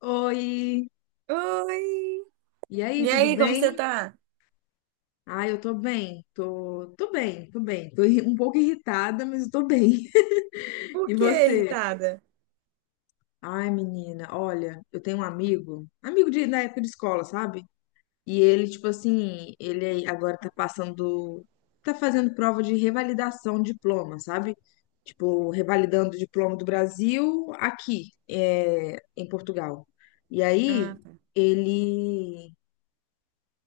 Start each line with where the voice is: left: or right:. left: Oi,
right: Oi!
left: e aí,
right: E
left: tudo
right: aí, como você
left: bem?
right: tá?
left: Ah, eu tô bem, tô bem, tô bem. Um pouco irritada, mas eu tô bem.
right: Por
left: E
right: que
left: você?
right: irritada?
left: Ai, menina, olha, eu tenho um amigo da época de escola, sabe? E ele, tipo assim, ele agora tá fazendo prova de revalidação de diploma, sabe? Tipo, revalidando o diploma do Brasil aqui, em Portugal. E aí,
right: Ah, tá.
left: ele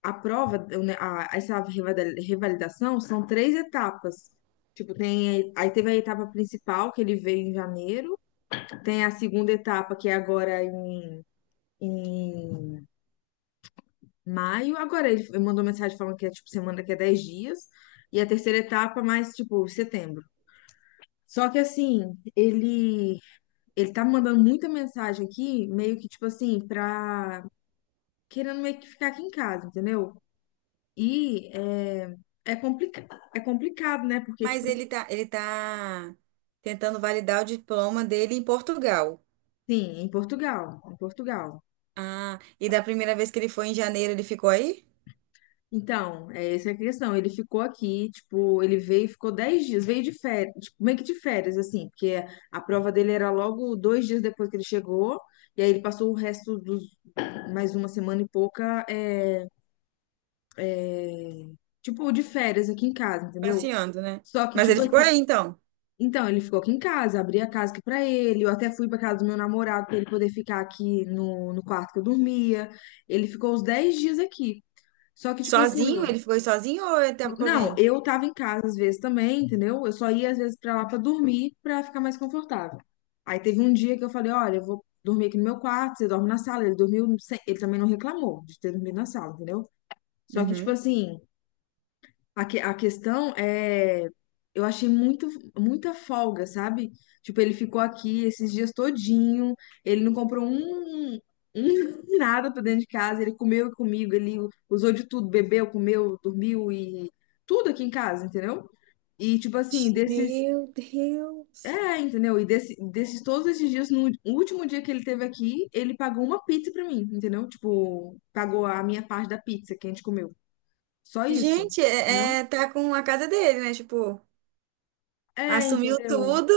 left: a prova, né, essa revalidação são três etapas. Tipo, aí teve a etapa principal, que ele veio em janeiro, tem a segunda etapa, que é agora em maio. Agora ele mandou mensagem falando que é tipo semana que é 10 dias, e a terceira etapa mais tipo setembro. Só que assim, ele tá mandando muita mensagem aqui, meio que tipo assim, pra querendo meio que ficar aqui em casa, entendeu? E é, é, complica é complicado, né? Porque, tipo
right: Mas
left: assim,
right: ele tá tentando validar o diploma dele em Portugal.
left: em Portugal.
right: Ah, e da primeira vez que ele foi em janeiro, ele ficou aí?
left: Então, essa é a questão. Ele ficou aqui, tipo, ele veio, e ficou 10 dias, veio de férias, tipo, meio que de férias, assim, porque a prova dele era logo 2 dias depois que ele chegou, e aí ele passou o resto dos mais uma semana e pouca, tipo, de férias aqui em casa, entendeu?
right: Passeando, né?
left: Só que,
right: Mas
left: tipo,
right: ele ficou
left: assim.
right: aí, então.
left: Então, ele ficou aqui em casa, abri a casa aqui pra ele. Eu até fui pra casa do meu namorado pra ele poder ficar aqui no quarto que eu dormia. Ele ficou uns 10 dias aqui. Só que, tipo assim,
right: Sozinho? Ele ficou aí sozinho ou ele tava com
left: não,
right: alguém?
left: eu tava em casa às vezes também, entendeu? Eu só ia às vezes pra lá pra dormir, pra ficar mais confortável. Aí teve um dia que eu falei: olha, eu vou dormir aqui no meu quarto, você dorme na sala. Ele dormiu, ele também não reclamou de ter dormido na sala, entendeu? Só que, tipo
right: Uhum.
left: assim. A questão é, eu achei muito, muita folga, sabe? Tipo, ele ficou aqui esses dias todinho, ele não comprou nada pra dentro de casa, ele comeu comigo, ele usou de tudo, bebeu, comeu, dormiu e tudo aqui em casa, entendeu? E tipo assim, desses,
right: Meu Deus!
left: entendeu? E desses todos esses dias, no último dia que ele teve aqui, ele pagou uma pizza pra mim, entendeu? Tipo, pagou a minha parte da pizza que a gente comeu. Só isso,
right: Gente,
left: entendeu?
right: tá com a casa dele, né? Tipo,
left: É,
right: assumiu
left: entendeu?
right: tudo.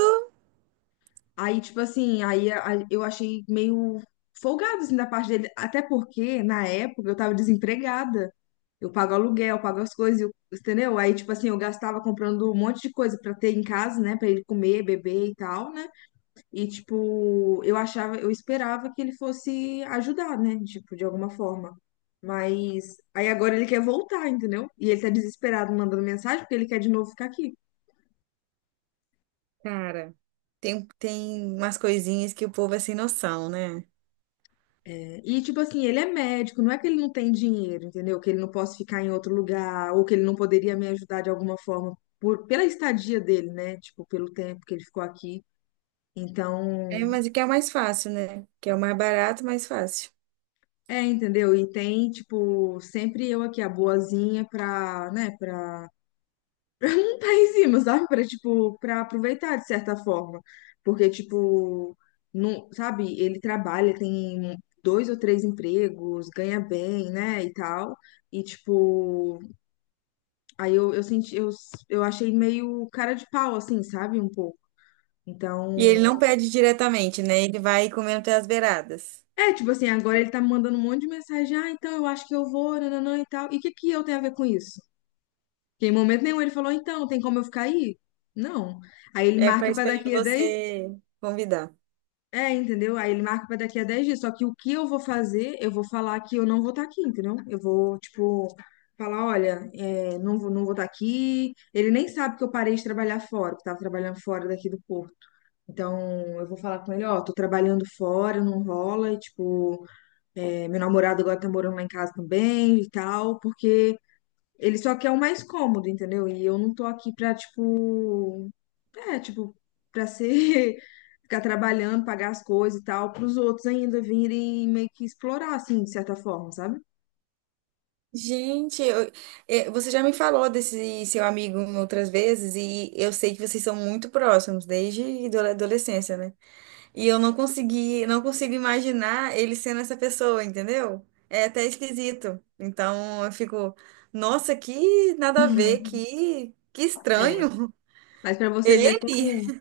left: Aí, tipo assim, eu achei meio folgado, assim, da parte dele. Até porque, na época, eu tava desempregada. Eu pago aluguel, eu pago as coisas, entendeu? Aí, tipo assim, eu gastava comprando um monte de coisa pra ter em casa, né? Pra ele comer, beber e tal, né? E, tipo, eu esperava que ele fosse ajudar, né? Tipo, de alguma forma. Mas aí agora ele quer voltar, entendeu? E ele tá desesperado mandando mensagem porque ele quer de novo ficar aqui.
right: Cara, tem umas coisinhas que o povo é sem noção, né?
left: E, tipo assim, ele é médico, não é que ele não tem dinheiro, entendeu? Que ele não possa ficar em outro lugar, ou que ele não poderia me ajudar de alguma forma pela estadia dele, né? Tipo, pelo tempo que ele ficou aqui.
right: É,
left: Então,
right: mas o que é o mais fácil, né? Que é o mais barato, mais fácil.
left: entendeu? E tem, tipo, sempre eu aqui, a boazinha, pra, né, pra não tá em cima, sabe? Pra, tipo, pra aproveitar de certa forma. Porque, tipo, não, sabe, ele trabalha, tem dois ou três empregos, ganha bem, né, e tal. E, tipo, aí eu achei meio cara de pau, assim, sabe? Um pouco.
right: E ele
left: Então,
right: não pede diretamente, né? Ele vai comendo até as beiradas.
left: tipo assim, agora ele tá me mandando um monte de mensagem, ah, então eu acho que eu vou, nananã e tal. E o que que eu tenho a ver com isso? Porque em momento nenhum ele falou, então, tem como eu ficar aí? Não. Aí ele
right: É para
left: marca pra
right: esperando
left: daqui a 10
right: você convidar.
left: é, Entendeu? Aí ele marca pra daqui a 10 dias, só que o que eu vou fazer, eu vou falar que eu não vou estar aqui, entendeu? Eu vou, tipo, falar, olha, não vou estar aqui. Ele nem sabe que eu parei de trabalhar fora, que eu tava trabalhando fora daqui do Porto. Então, eu vou falar com ele, ó, tô trabalhando fora, não rola, e, tipo, meu namorado agora tá morando lá em casa também e tal, porque ele só quer o mais cômodo, entendeu? E eu não tô aqui pra, tipo, tipo, pra ser, ficar trabalhando, pagar as coisas e tal, pros outros ainda virem meio que explorar, assim, de certa forma, sabe?
right: Gente, eu- é, você já me falou desse seu amigo outras vezes e eu sei que vocês são muito próximos desde adolescência, né? E eu não consegui, não consigo imaginar ele sendo essa pessoa, entendeu? É até esquisito. Então eu fico, nossa, que nada a ver,
left: Uhum.
right: que
left: É,
right: estranho.
left: mas pra você ver
right: Ele?
left: como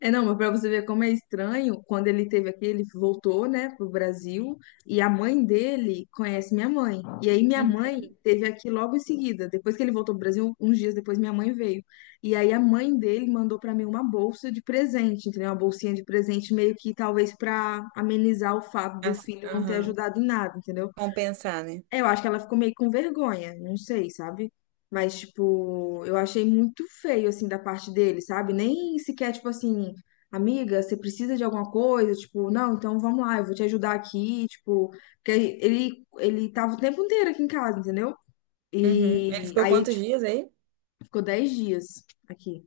left: É, não, mas para você ver como é estranho, quando ele teve aqui, ele voltou, né, pro Brasil, e a mãe dele conhece minha mãe. E aí minha
right: Uhum.
left: mãe teve aqui logo em seguida, depois que ele voltou pro Brasil, uns dias depois minha mãe veio. E aí a mãe dele mandou para mim uma bolsa de presente, entendeu? Uma bolsinha de presente meio que talvez para amenizar o fato do
right: Assim,
left: filho não ter
right: aham.
left: ajudado em nada, entendeu?
right: Compensar, né?
left: Eu acho que ela ficou meio com vergonha, não sei, sabe? Mas, tipo, eu achei muito feio, assim, da parte dele, sabe? Nem sequer, tipo assim, amiga, você precisa de alguma coisa? Tipo, não, então vamos lá, eu vou te ajudar aqui, tipo, porque ele tava o tempo inteiro aqui em casa, entendeu?
right: Uhum. Ele
left: E
right: ficou
left: aí,
right: quantos
left: tipo,
right: dias aí?
left: ficou 10 dias aqui.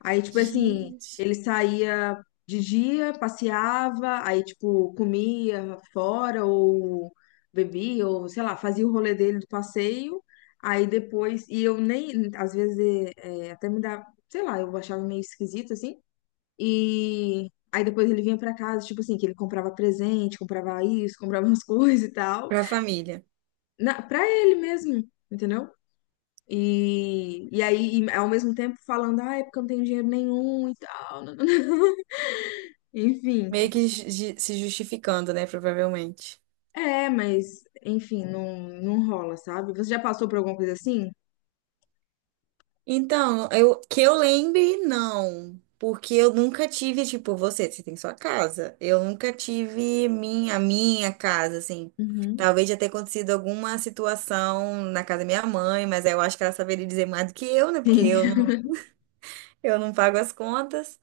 left: Aí, tipo assim,
right: Gente.
left: ele saía de dia, passeava, aí, tipo, comia fora ou bebia, ou sei lá, fazia o rolê dele do passeio. Aí depois, e eu nem, às vezes, até me dá, sei lá, eu achava meio esquisito assim. E aí depois ele vinha pra casa, tipo assim, que ele comprava presente, comprava isso, comprava umas coisas e tal,
right: Pra família.
left: pra ele mesmo, entendeu? E, e ao mesmo tempo, falando, ah, é porque eu não tenho dinheiro nenhum e tal. Enfim,
right: Meio
left: tipo,
right: que se justificando, né? Provavelmente.
left: mas, enfim, não, não rola, sabe? Você já passou por alguma coisa assim?
right: Então, eu, que eu lembre, não. Porque eu nunca tive, tipo, você tem sua casa. Eu nunca tive minha, a minha casa, assim.
left: Uhum.
right: Talvez já tenha acontecido alguma situação na casa da minha mãe, mas aí eu acho que ela saberia dizer mais do que eu, né? Porque
left: Sim.
right: eu não pago as contas.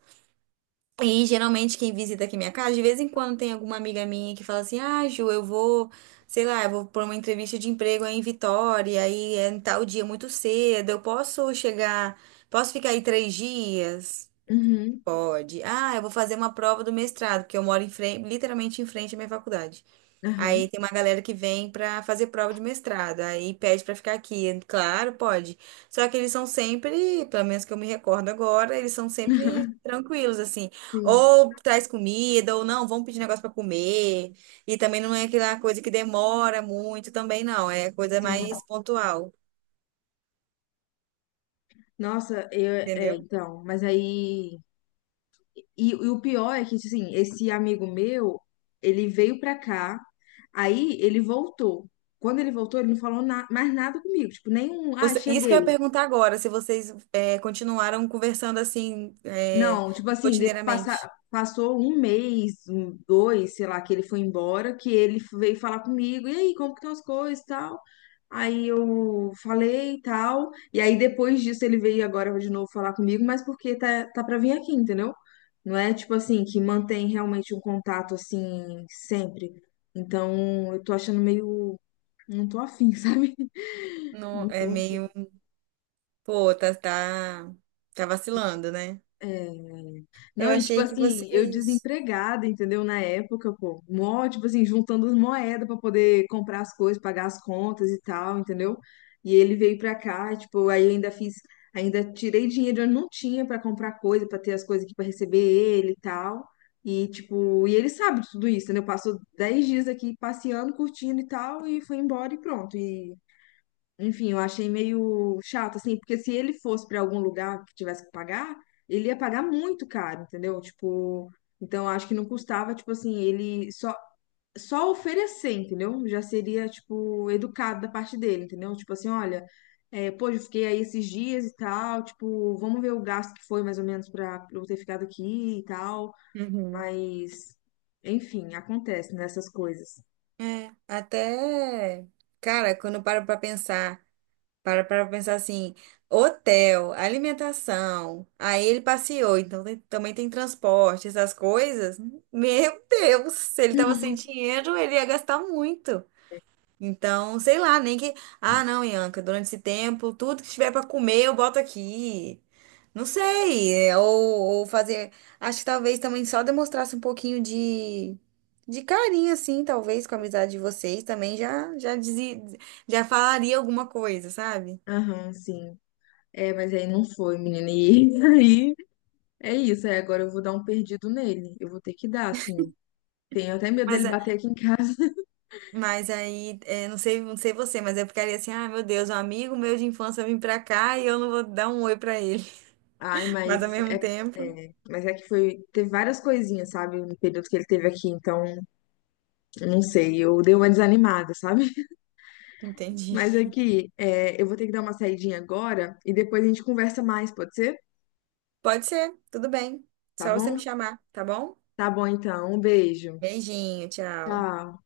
right: E geralmente quem visita aqui minha casa, de vez em quando tem alguma amiga minha que fala assim: ah, Ju, sei lá, eu vou por uma entrevista de emprego aí em Vitória, aí é em tal dia muito cedo, eu posso chegar, posso ficar aí três dias?
left: Uhum.
right: Pode. Ah, eu vou fazer uma prova do mestrado, porque eu moro em frente, literalmente em frente à minha faculdade. Aí
left: Aham.
right: tem uma galera que vem pra fazer prova de mestrado, aí pede pra ficar aqui. Claro, pode. Só que eles são sempre, pelo menos que eu me recordo agora, eles são sempre tranquilos, assim.
left: Sim,
right: Ou traz comida, ou não, vamos pedir negócio pra comer. E também não é aquela coisa que demora muito, também não. É coisa
left: sim.
right: mais pontual,
left: Nossa, eu,
right: entendeu?
left: então, mas aí. E o pior é que, tipo assim, esse amigo meu, ele veio pra cá, aí ele voltou. Quando ele voltou, ele não falou mais nada comigo, tipo, nenhum, ah,
right: Isso que eu
left: cheguei.
right: ia perguntar agora, se vocês continuaram conversando assim, é,
left: Não, tipo assim,
right: rotineiramente.
left: passou um mês, dois, sei lá, que ele foi embora, que ele veio falar comigo, e aí, como que estão as coisas e tal? Aí eu falei e tal, e aí depois disso ele veio agora de novo falar comigo, mas porque tá pra vir aqui, entendeu? Não é tipo assim, que mantém realmente um contato assim, sempre. Então, eu tô achando meio, não tô afim, sabe?
right: Não,
left: Não
right: é
left: tô
right: meio. Pô, tá vacilando, né? Eu
left: Não, e tipo
right: achei que
left: assim, eu
right: vocês.
left: desempregada, entendeu? Na época, pô, mó, tipo assim, juntando as moedas pra poder comprar as coisas, pagar as contas e tal, entendeu? E ele veio pra cá, e, tipo, aí ainda tirei dinheiro, eu não tinha pra comprar coisa, pra ter as coisas aqui pra receber ele e tal. E tipo, e ele sabe de tudo isso, entendeu? Passou 10 dias aqui passeando, curtindo e tal, e foi embora e pronto. E enfim, eu achei meio chato, assim, porque se ele fosse para algum lugar que tivesse que pagar, ele ia pagar muito caro, entendeu? Tipo, então acho que não custava, tipo assim, ele só oferecer, entendeu? Já seria, tipo, educado da parte dele, entendeu? Tipo assim, olha, pô, eu fiquei aí esses dias e tal, tipo, vamos ver o gasto que foi mais ou menos para eu ter ficado aqui e tal,
right: Uhum.
left: mas, enfim, acontece nessas coisas.
right: É, até. Cara, quando eu paro pra pensar, para pra pensar assim: hotel, alimentação, aí ele passeou, então também tem transporte, essas coisas. Meu Deus, se ele tava sem dinheiro, ele ia gastar muito. Então, sei lá, nem que. Ah, não, Ianca, durante esse tempo, tudo que tiver pra comer eu boto aqui. Não sei. Ou fazer. Acho que talvez também só demonstrasse um pouquinho de. De carinho, assim, talvez, com a amizade de vocês também já dizia, já falaria alguma coisa, sabe?
left: Aham, sim. É, mas aí não foi, menina. E aí é isso, aí agora eu vou dar um perdido nele. Eu vou ter que dar, assim. Tenho até medo dele
right: Mas, a-
left: bater aqui em casa.
right: mas aí, é, não sei, não sei você, mas eu ficaria assim, ah, meu Deus, um amigo meu de infância vem pra cá e eu não vou dar um oi pra ele.
left: Ai, mas
right: Mas ao mesmo
left: é,
right: tempo,
left: é, mas é que foi. Teve várias coisinhas, sabe? No período que ele teve aqui, então, não sei. Eu dei uma desanimada, sabe?
right: entendi.
left: Mas aqui, eu vou ter que dar uma saidinha agora e depois a gente conversa mais, pode ser?
right: Pode ser, tudo bem.
left: Tá
right: Só você me
left: bom?
right: chamar, tá bom?
left: Tá bom, então. Um beijo.
right: Beijinho, tchau.
left: Tchau.